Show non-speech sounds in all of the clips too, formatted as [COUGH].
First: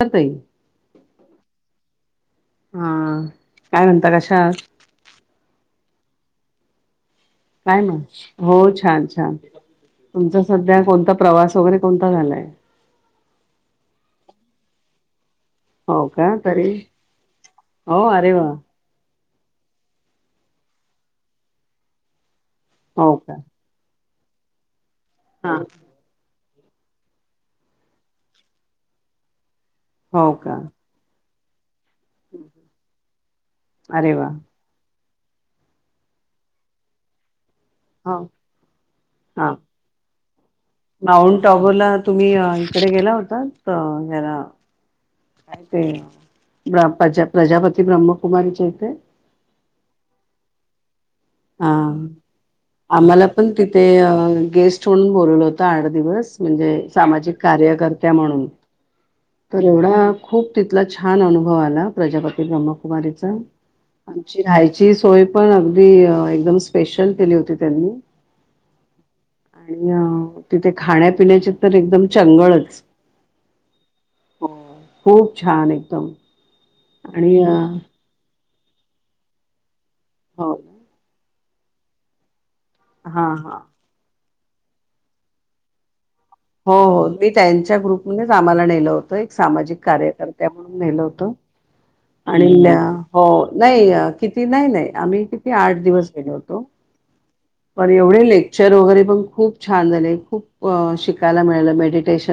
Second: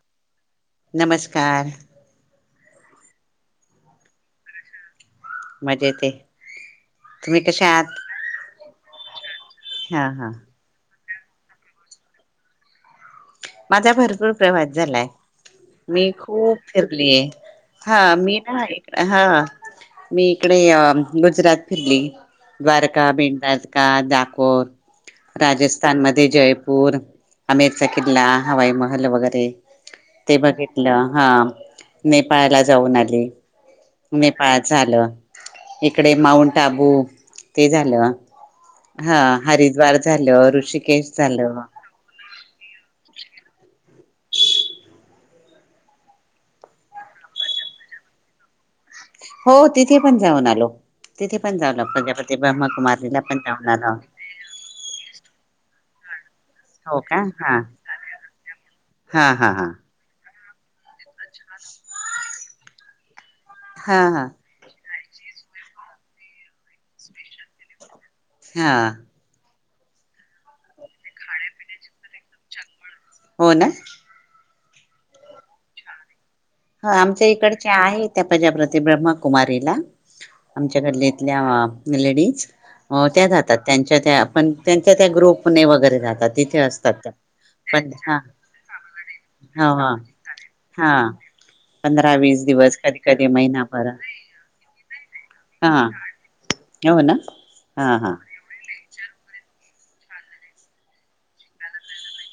का ताई नमस्कार हा काय म्हणता कशा आहात? मजेत येय काय ना हो छान हा हा हा तुमचा सध्या कोणता प्रवास वगैरे कोणता झालाय? माझा भरपूर प्रवास झालाय हो मी का खूप तरी फिरलीय हो हा अरे मी वा ना हा मी इकडे अ गुजरात फिरली द्वारका, हो का भिंडाजका जा होय. हा राजस्थानमध्ये जयप पूर [UNINTELLIGIBLE] चा किल्ला, हवाई महल वगैरे हो ते का बघितलं. हा. नेपाळला जाऊन आली. अरे वा नेपाळ झा इकडे माऊंट आबू ते झालं. हो हा- हरिद्वार झालं. ऋषिकेश माऊंट झालं अबूला तुम्ही इकडे गेला होतात? अं ह्याला - काय ते? प्रजा प्रजापती ब्रह्मकुमारीच्या इथे - हो, तिथे पण जाऊन आलो. तिथे पण हा. जाऊन प्रजापती ब्रह्मकुमारीला आम्हाला पण जाऊन तिथे आलो. गेस्ट म्हणून बोलवलं होत. दिवस म्हणजे हो का सामाजिक हा कार्यकर्त्या म्हणून. हा हा तर हा एवढा खूप तिथला छान अनुभव आला. प्रजापती ब्रह्मकुमारीचा हा हा आमची राहायची सो - सोय पण अगदी एकदम स्पेशल केली होती त्यांनी- हा. आणि तिथे खाण्यापिण्याचे तर एकदम चंगळच हो ना? हो, खूप छान एकदम ह. आमच्या आणि अ, इकडच्या आहे त्या पजाप्र ते ब्रह्मकुमारीला- हो. आमच्याकडली इथल्या लेडीज. अ त्या हां, जातात हां. त्यांच्या त्या पण त्यांच्या त्या ग्रुपने वगैरे जातात. तिथे हो असतात हो, त्या मी त्यांच्या पण हा ग्रुपनेच आम्हाला नेलं होतं. एक हो सामाजिक ह कार्यकर्त्या म्हणून हा नेलं होतं पंधरा वीस आणि दिवस कधी कधी हो महिनाभर नाही किती नाही नाही आम्ही किती हा आठ दिवस गेलो होतो. हो ना हा पण हा एवढे लेक्चर वगैरे पण खूप छान झाले खूप शिकायला मिळाले, मेडिटेश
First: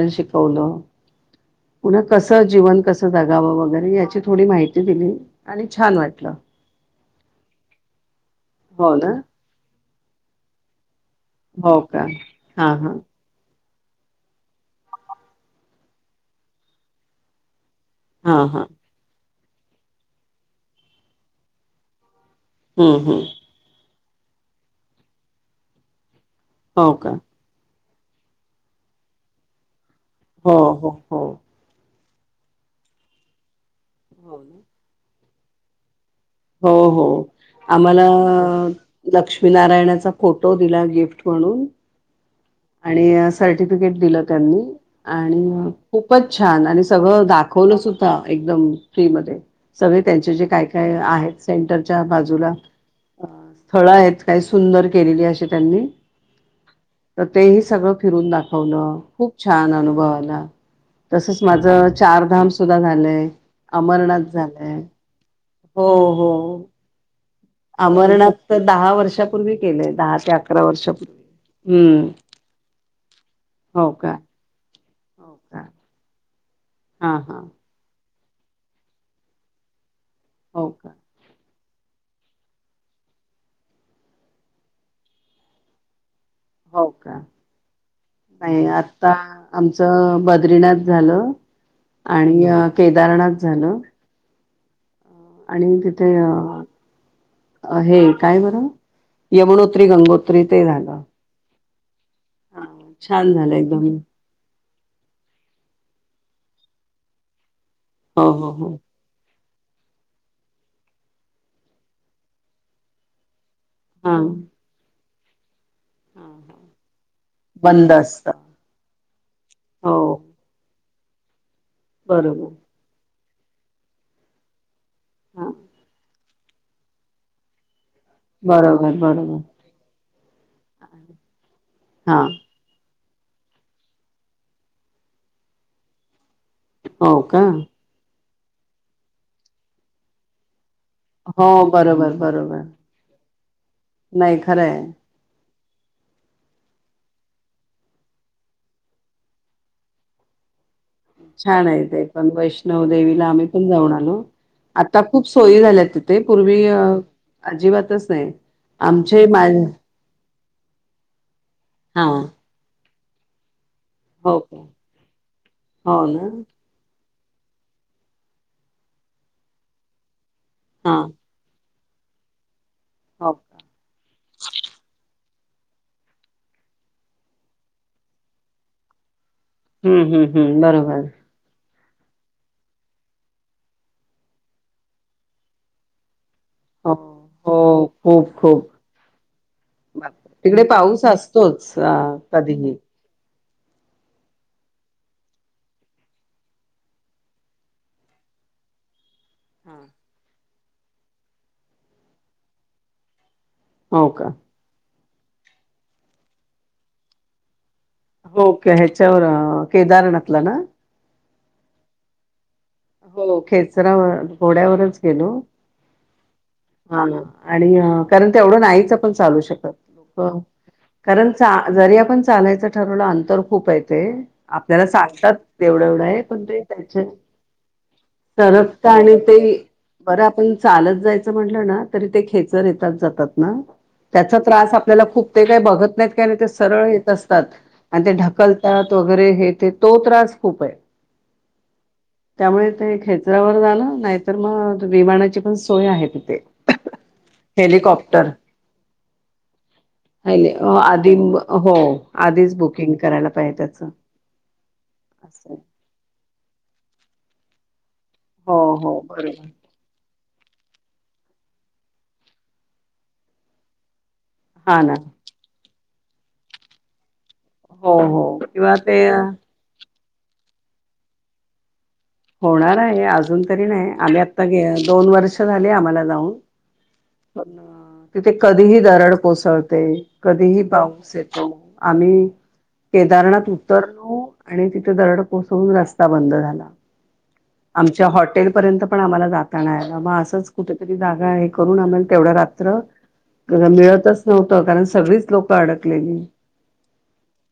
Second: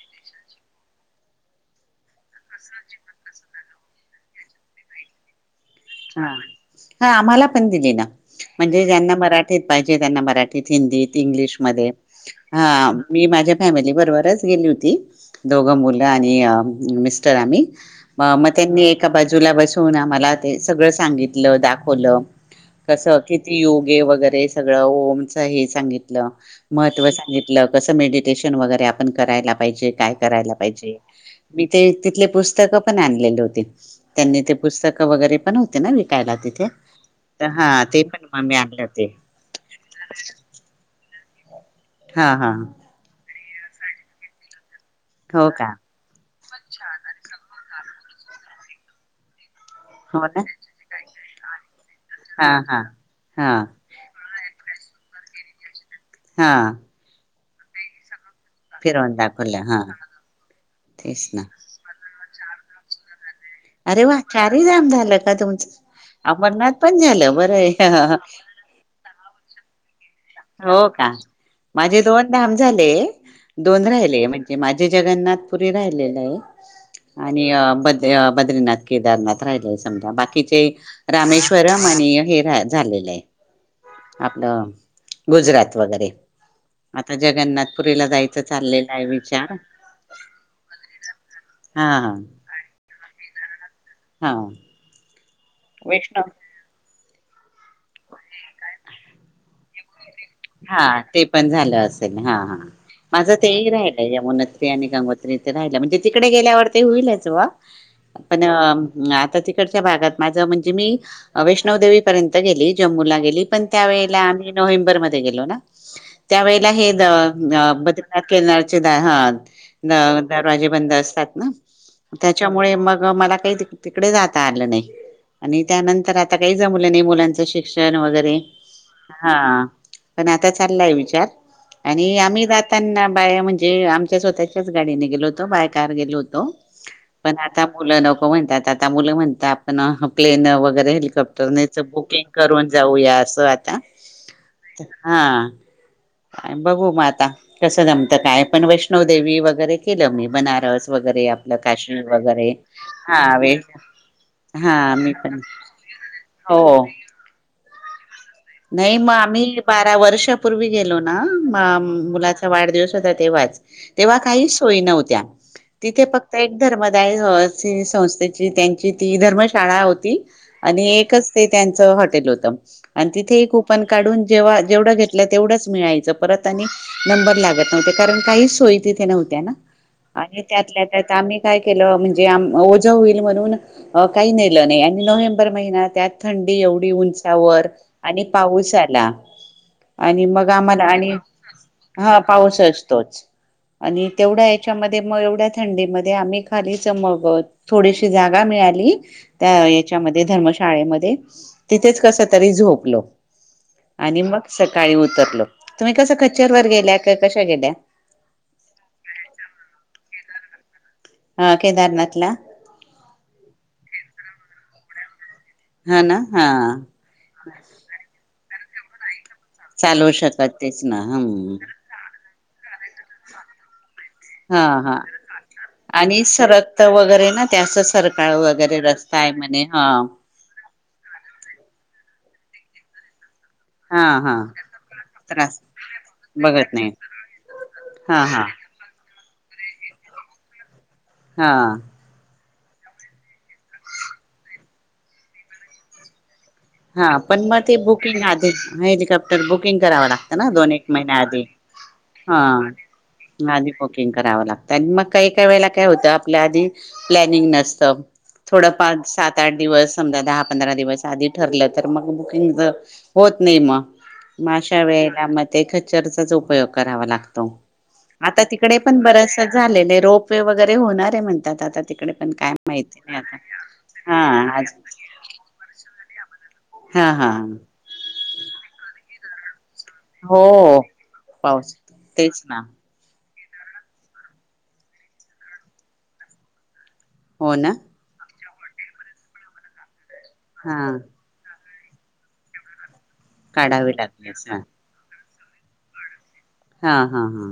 हा हा आम्हाला पण दिली ना म्हणजे हो ना ज्यांना मराठीत पाहिजे त्यांना मराठीत हिंदीत इंग्लिश हो मध्ये का हां हां फॅमिली बरोबरच गेली होती दोघं मुलं आणि मिस्टर आम्ही म हां म हां त्यांनी एका बाजू बाजूला बसून आम्हाला ते सगळं सांगितलं, दाखवलं हं कसं हं किती योग गे वगैरे सगळं ओमच हे सांगितलं. हो महत्व का सांगितलं. कसं मेडिटेशन वगैरे आपण करायला पाहिजे. काय करायला हो हो पाहिजे, हो मी ते तिथले पुस्तकं पण आणलेले होते. हो त्यांनी ते ना पुस्तक वगैरे नव्हते ना विकायला तिथे हो हो तर हा ते आम्हाला पण मग मी आणले होते लक्ष्मीनारायणाचा फोटो दिला गिफ्ट म्हणून. हा हा. आणि अ, सर्टिफिकेट दिलं त्यांनी हो का आणि खूपच छान आणि सगळं दाख खोलो सुद्धा एकदम फ्री मध्ये. सगळे हो त्यांचे ना जे काय काय आहेत. सेंटर हा बाजूला हा हा स्थळ आहेत. काही सुंदर केलेली अशी त्यांनी हा. तर तेही सगळं फिरून दाख वल, फिरवून खूप दाखवलं छान हा अनुव आला, तेच ना तसच माझ चारधम सुधा झालंय. अरे वा अमरनाथ चारही झालंय धाम झालं का तुमचं, अमरनाथ पण झालं बर अमरणात तर दहा वर्षापूर्वी केलेला. हा. हो का? माझे दोन धाम झाले, दोन हो का राहिले म्हणजे माझ जे हो का जगन्नाथपुरी राहिलेलं आहे. हा हा आणि अ ब बद्री नाथ केदार नाथ राहिलाय स ते म बाकीचे हो का रामेश कररम आणि हे रा झालेलं आहे आपलं गुजरात वगैरे. हो का आता जगन्नाथपुरीला जायचं नाही चाललेला आहे आता विचार आमचं बद्रीनाथ झालं हा हा आणि केदारनाथ झालं. हा आणि तिथे वैष्णव अ हे काय बर या म्हण त्री गांगो हा ते पण झालं होत. हा हा छान माझं ते झालं ही एकदम राहीलय यमुना आणि गंगोत्री इथे राहिला म्हजे तिकडे गेल्यावर ते होईलच वा हो पण हो हो आता त डच्या भागात माझ म्हणजे मी वैष्णवदेवीपर्यंत गेली जम्मूला गेली. पण हा त्यावेळेला आम्ही नोव्हेंबरमध्ये. गेलो ना. त्यावेेळेला हे द बंद बद्रीनाथ असत केनारचे द ह हो दरवाजे बंद अस त ना? बरोबर त्याच्यामुळे मग मला. काही तिकडे जाता आलं नाही हा आणि त्यानंतर आता आता काही जमलं नाही मुलांचं शिक्षण शिक्षण वगैरे बरोबर हा बरोबर पण आता चाललाय विचार आणि हा आम्ही जाताना बाय म्हणजे आमच्या स्वतःच्याच गाडीने गेलो होतो बाय कार गेलो होतो. हो पण का आता मुलं नको. हो म्हणतात आता मुलं म्हणतात आपण प्लेन व वगैरे हो हेलिकॉप्टरनेच बरोबर बुकिंग बरोबर करून जाऊया. चालेल नाही खरंय. हा बघू म आता कसं जमतं काय पण वैष्णवदेवी वगैरे केलं मी बनारस. वगैरे आपलं छान आहे ते काश्मीर पण वगैरे वैष्णव देवीला हा आम्ही वे पण जाऊन आलो हा आता मी खूप पण सोयी झाल्या तिथे हो पूर्वी अजिबात तच नाही नाही मग आमचे मा आम्ही बारा वर्षपूर्वी गेलो ना हा मुलाचा वाढदिवस होता तेव्हा तेवाच. तेव्हा हो काही का सोयी नव्हत्या हो तिथे ना फक्त एक धर्म संस्थेची त्यांची ती धर्मशाळा होती. आणि हा एकच ते त्यां च हाँटेल होतं. हो ते का. कूपन काढुन जेव्हा जेवढा घेत ल तेवढच मिळायच परत आणि नंबर लागत नव्ह कारण काही सोय नव्ह त्या ना हम्म हम्म आणि हम्म त्यातल्या बरोबर त्यात आमही काही केलं म्हणजे ओझं होईल म्हणून काही नेलं नाही, आणि नोव्हेंबर महिना त्यात थंडी एवढी हो हो उंचावर आणि खूप खूप पाऊस आला आणि बापरे. मग तिकडे आम्हाला पाऊस आणि असतोच अ, हा पाऊस कधीही असतोच. आणि तेवढ्या याच्यामध्ये मग एवढ्या थंडीमध्ये आम्ही खालीच मग थोडीशी जागा मिळाली त्या याच्यामध्ये धर्मशाळा शाळेमध्ये तिथेच कस तरी झोप लो. हो आणि का मग सकाळी उ तरलो तुम्ही कसं खेचर वर गेल्या कशा गेल्या हो ते ह्याच्यावर केदारनाथला ना? हा केदारनाथ ला हो खेचरावर घोड्यावरच गेलो. हा ना हा आणि कारण तेवढं नाहीच आपण चालू चालवू शकत शकत तेच ना कारण हम्म जरी आपण चालायच ठरवला अंतर खूप आहे. ते हा आपल्याला हा सांगतात तेवढं एवढं आहे पण ते त्याच्या अस सरकाळ वगैरे रस्ता आहे म्हणे हा बरं आपण चालत जायचं म्हटलं ना तरी ते खेचर येतात जातात. हा हा त्याचा त्रास आपल्याला खूप ते त्रास काही बघत नाहीत का ते बघत सरळ नाही येत असतात आणि ते हा हा ढकलतात व वगैरे हे ते तो त्रास खूप आहे. हा. त्यामुळे ते खेचरावर जाण, नाहीतर मग विमानाची पण सोय आहे तिथे. हा पण मग ते बुकिंग हेलिकॉप्टर आधी हेलिकॉप्टर बुकिंग करावं लागतं. ना हेली दोन एक महिन्या आधी हो हा आधीच बुकिंग करायला पाहिजे आधी त्याचं बुकिंग करावं लागतं. आणि मग काही काही असं वेळेला काय होतं आपल्या आधी प्लॅनिंग नसतं. हो थोडफार हो बरोबर सात आठ दिवस समजा दहा पंधरा दिवस आधी ठरलं तर मग बुकिंग होत नाही मग म हा अशा ना वेळेला म ख चरचाच उपयोग करावा लागतो. हो हो आता किंवा तिकडे ते पण बरास झालेले रोप पय वगैरे होणारे म्हणतात आता तिकडे पण काय होणार माहिती आहे नाही आता अजून तरी नाही. आम्ही आत्ता हा आज दोन वर्ष झाली. आम्हाला जाऊन हा हा पण तिथ कधीही जा दरड कोसळ कधीही हो पाऊस येतो. पाऊस आम्ही तेच ना केदारनाथ उतरलो आणि तिथे दरड कोसळून रस्ता बंद झाला. हो ना आमच्या हॉट हॉटेल पर्यंत पण आम्हाला जाता नाही आलं. हा कुठेतरी जागा आहे करून आम्हाला तेवढा रात्र काढावे मिळतच लागले नव्हतं कारण सगळीच लोक आडकलेली हा हा हा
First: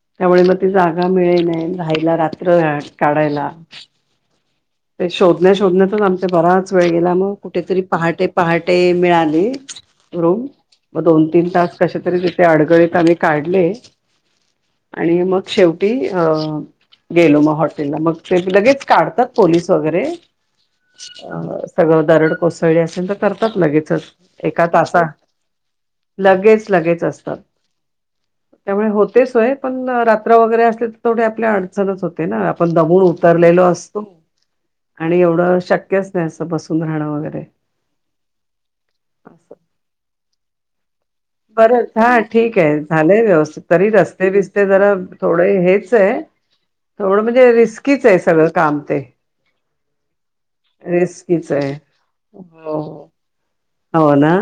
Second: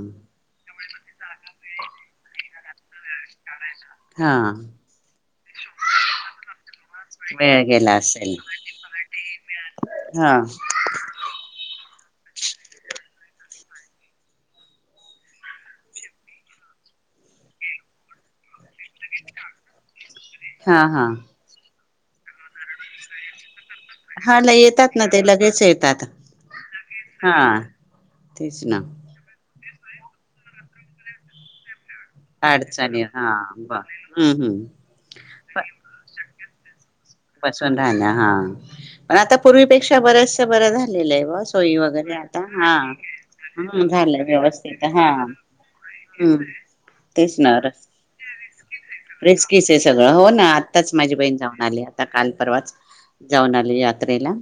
जागा मिळे नाही रायला रात्र काढायला. हा ते शोधण्या शोधण्यात आमचा बराच वेळ गेला. मग वेळ कुठेतरी गेला पहाटे असेल पहाटे मिळाली हा रूम म दोन तीन तास कश तरी तिथे अडगळीत आम्ही काढले आणि मग शेवटी अ गेलो मग हॉटेलला मग ते लगेच काढतात. पोलिस वगैरे हा हा सगळं दरड कोसळळी असेल तर करतात. लगेच हा ल एका येतात तासा ना ते लगेच येतात लगेच लगेच हा असतात. तेच ना त्यामुळे होते सोय पण रात्र वगैरे असले तर तेे आपल्याड होते ना आपण अडचणी दमून हा उतरलेलो बर असतो. हम्म हम्म आणि एवढं शक्यच नाही असं बस बसून राहण्या हा पण आता पूर्वीपेक्षा बरेच बरं झा बर हा ठीक आहे झालंय. व्यवस्थित ह तरी झालं रस्ते बिस्ते व्यवस्थित जरा हा थोडे हेच आहे हम्म थोड तेच म्हणजे ना रस् रिस्कीच आहे सगळं काम ते रिस्कीच आहे सगळं हो ना आत्ताच माझी बहीण रिस्कीच जाऊन आहे. आली आता काल हो परवाच जाऊन आले हो हो यात्रेला. ना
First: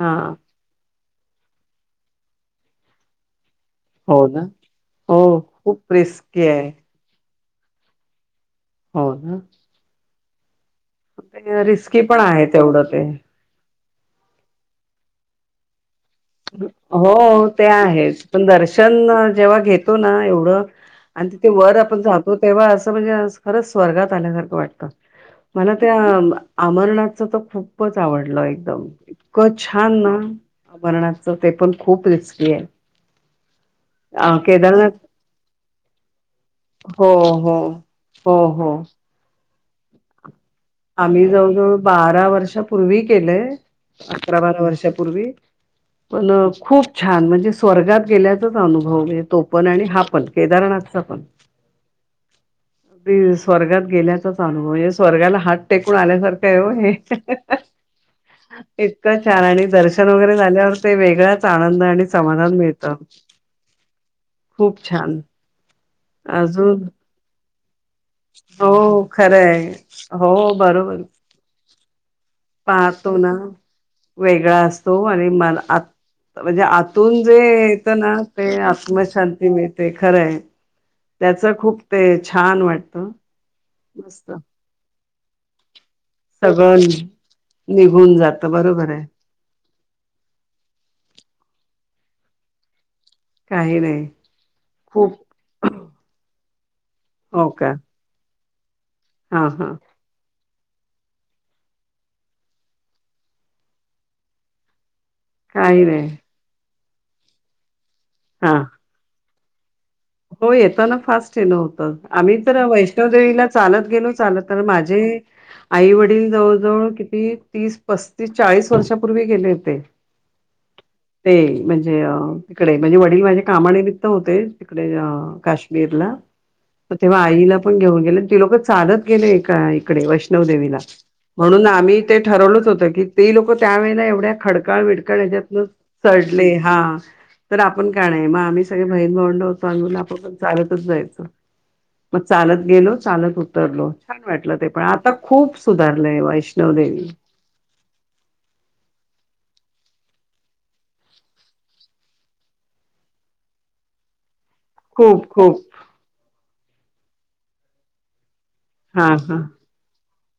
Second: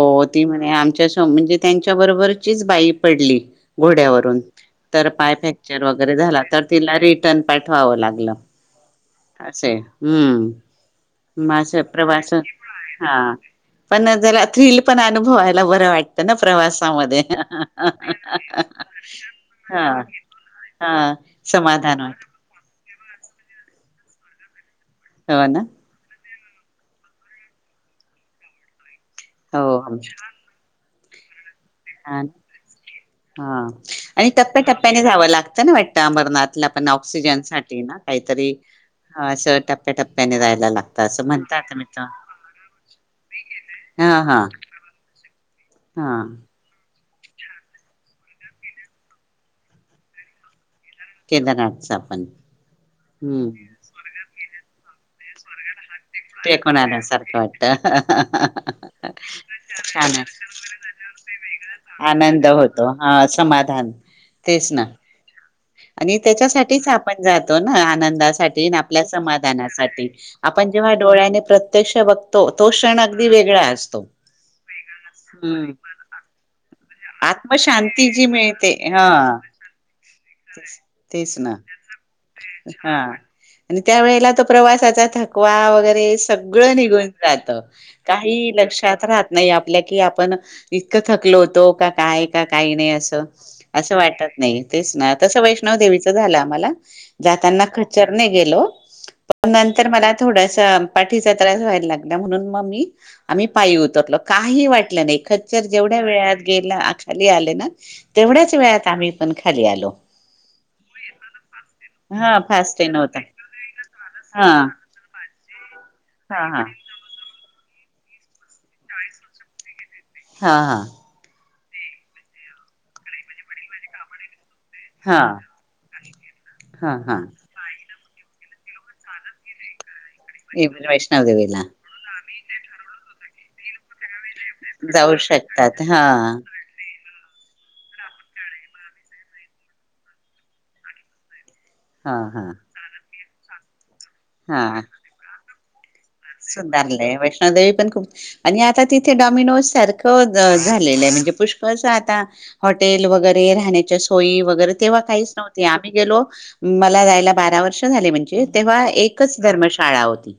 हा ती म्हणे आमच्या म्हणजे त्यांच्या बरोबरचीच बाई पडली हो घोड्यावरून. ना तर हो पाय फॅक्चर खूप वगैरे झाला, रिस्की तर आहे तिला रे न पाठवावं लागलं. हो ना असे हाय. हम्म. ते मास रिस्की पण प्रवास आहे तेवढं ते. हा पण जरा थ्रिल पण अनुभवायला बरं वाटतं. ना प्रवासामध्ये हो ते आहेच, पण दर्शन जेव्हा हा घेतो ना एवढं हा आणि तिथे वर समाधान आपण वाट जातो तेव्हा असं तसं म्हणजे खरंच स्वर्गात आल्यासारखं वाटतं. हो ना मला त्या अमरनाथचं तर खूपच आवडलं एकदम. इतक छान ना हो बरणार हा अ आणि केदारनाथ टप्प्याटप्प्याने जावं लागतं ना वाटतं अमरनाथला पण हो हो ऑक्सिजनसाठी ना हो काहीतरी हो असं टप्प्याटप्प्याने जाय आम्ही जवळजवळ बारा वर्षापूर्वी केलंय. हा अकरा हा बारा वर्षापूर्वी हा पण खूप खूप छान म्हणजे स्वर्गात गेल्याचाच अनुभव तो पण आणि हा पण केदारनाथ केदारनाथच पण हम्म. तोच अनुभव यस स्वर्गाला हात टेकून आल्यासारखं आहे हो टेकून आल्यासारखं हे. वाटत इतकं छान आणि दर्शन छान वगैरे झाल्यावर तर वेगळाच आनंद आणि आनंद समाधान मिळत. होतो हा समाधान तेच खूप ना छान. आणि अजून त्याच्यासाठीच आपण जातो ना, आनंदासाठी हो आणि आपल्या खरंय समाधानासाठी. हो आपण जेव्हा बरोबर डोळ्याने प्रत्यक्ष बघ पाहतो ना वेगळा असतो आणि मला हम्म आत म्हणजे आत आतून जे येत आत्मशांती ना जी ते मिळते हा आत्मशांती मिळते खरं आहे. तेच ना हा वाटतं आणि त्या वेळेला मस्त तो प्रवासाचा थक थकवा वगैरे सगळं निघून जात. निघून जात काही बरोबर लक्षात आहे राहत नाही आपल्या कि आपण इतकं थकलो होतो. का काय का काही नाही अस. काही असं नाही वाटत नाही तेच ना खूप तस वैष्णव देवीच झाला आमचं. आम्हाला हो जाताना का खचर ने गेलो. हा पण हा नंतर मला थोडस पाठीचा त्रास व्हायला लागला म्हणून मग मी आम्ही पायी उतरलो काही वाटलं नाही. खच्चर काही जेवढ्या नाही वेळ खाली आले ना. तेवढ्याच हा वेळात आम्ही पण खाली आलो. हो येताना फास्ट येलं होतं आम्ही हा तर फास्ट ट्रेन होता वैष्णवदेवीला चालत गेलो चालत तर हा माझे आई वडील हा हा जवळजवळ किती तीस, पस्तीस चाळीस वर्षापूर्वी गेले होते हा हा ते म्हणजे तिकडे म्हणजे वडील माझे कामानिमित्त होते. तीकडे हा काश्मीरला हा हा तेव्हा आईला पण घेऊन आगं ती लोक चालत गेले काय? वैष्णव देवीला वैष्णवदेवीला म्हणून आम्ही ते ठरवलंत होत की ते लोक त्या वेळेला एवढ्या खडकाळ जाऊ विडकाळ हच्यातन शकतात हा चडले हां तर आपण काय नाही मग आम्ही सगळे बहीण भावंड होतो. [UNINTELLIGIBLE] लून आपण पण चालतच जायचं हा मग हा चालत गेलो. चालत उतरलो. छान वाटलं ते पण आता खूप सुधा सुधारलय वैष्णवदेवी पण खूप आणि आता तिथे डॉ [UNINTELLIGIBLE] सारखं झालेलं म्हणजे पुष्कळ शे आता हॉटेल वगैरे राहण्याच्या सोयी वगैरे तेव्हा खूप काहीच खूप नव्हते आम्ही गेलो मला जायला बारा वर्ष झाले म्हणजे. तेव्हा हा एकच हा धर्मशाळा होती.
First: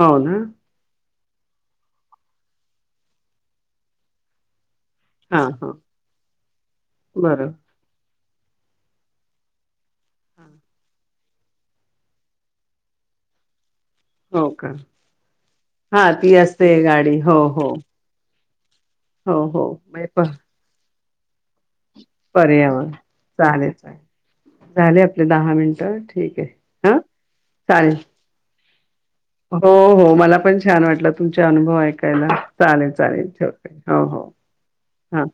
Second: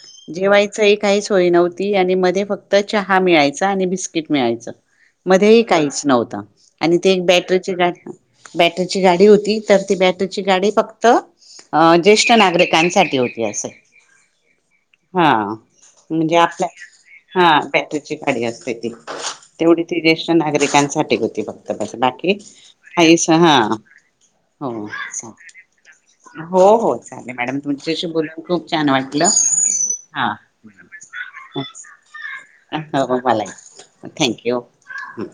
हो ना जेवायचंही काहीच सोय नव्हती आणि मध्ये फक्त चहा मिळायचा आणि बिस्किट मिळायच. हा मध्येही हा काहीच नव्हतं आणि ते एक बरं बॅटरीची गाडी. बॅटरीची तर ती बॅटरीची गाडी फक्त अ ज्येष्ठ नागरिकांसाठी होती असं. हो का. हा हा ती म्हणजे आपल्या असते गाडी हो हा हो बॅटरीची गाडी अस हो हो तेवढी त म्हणजे प- ज्येष्ठ नागरिकांसाठी ती होती [UNINTELLIGIBLE] बाकी पर्यावरण [UNINTELLIGIBLE] हा चालेल चालेल हो झाले आपले चा दहा मिनिटं ठीक आहे हो हो हा चालेल मॅडम चालेल तुमच्याशी बोलून खूप छान वाटलं. हो हो हा मला पण छान वाटलं तुमचा अनुभव ऐकायला चालेल हो चालेल ठेवते मलाही हो हो थँक्यू ह.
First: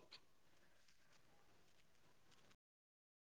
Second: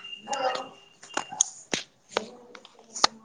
ह [UNINTELLIGIBLE]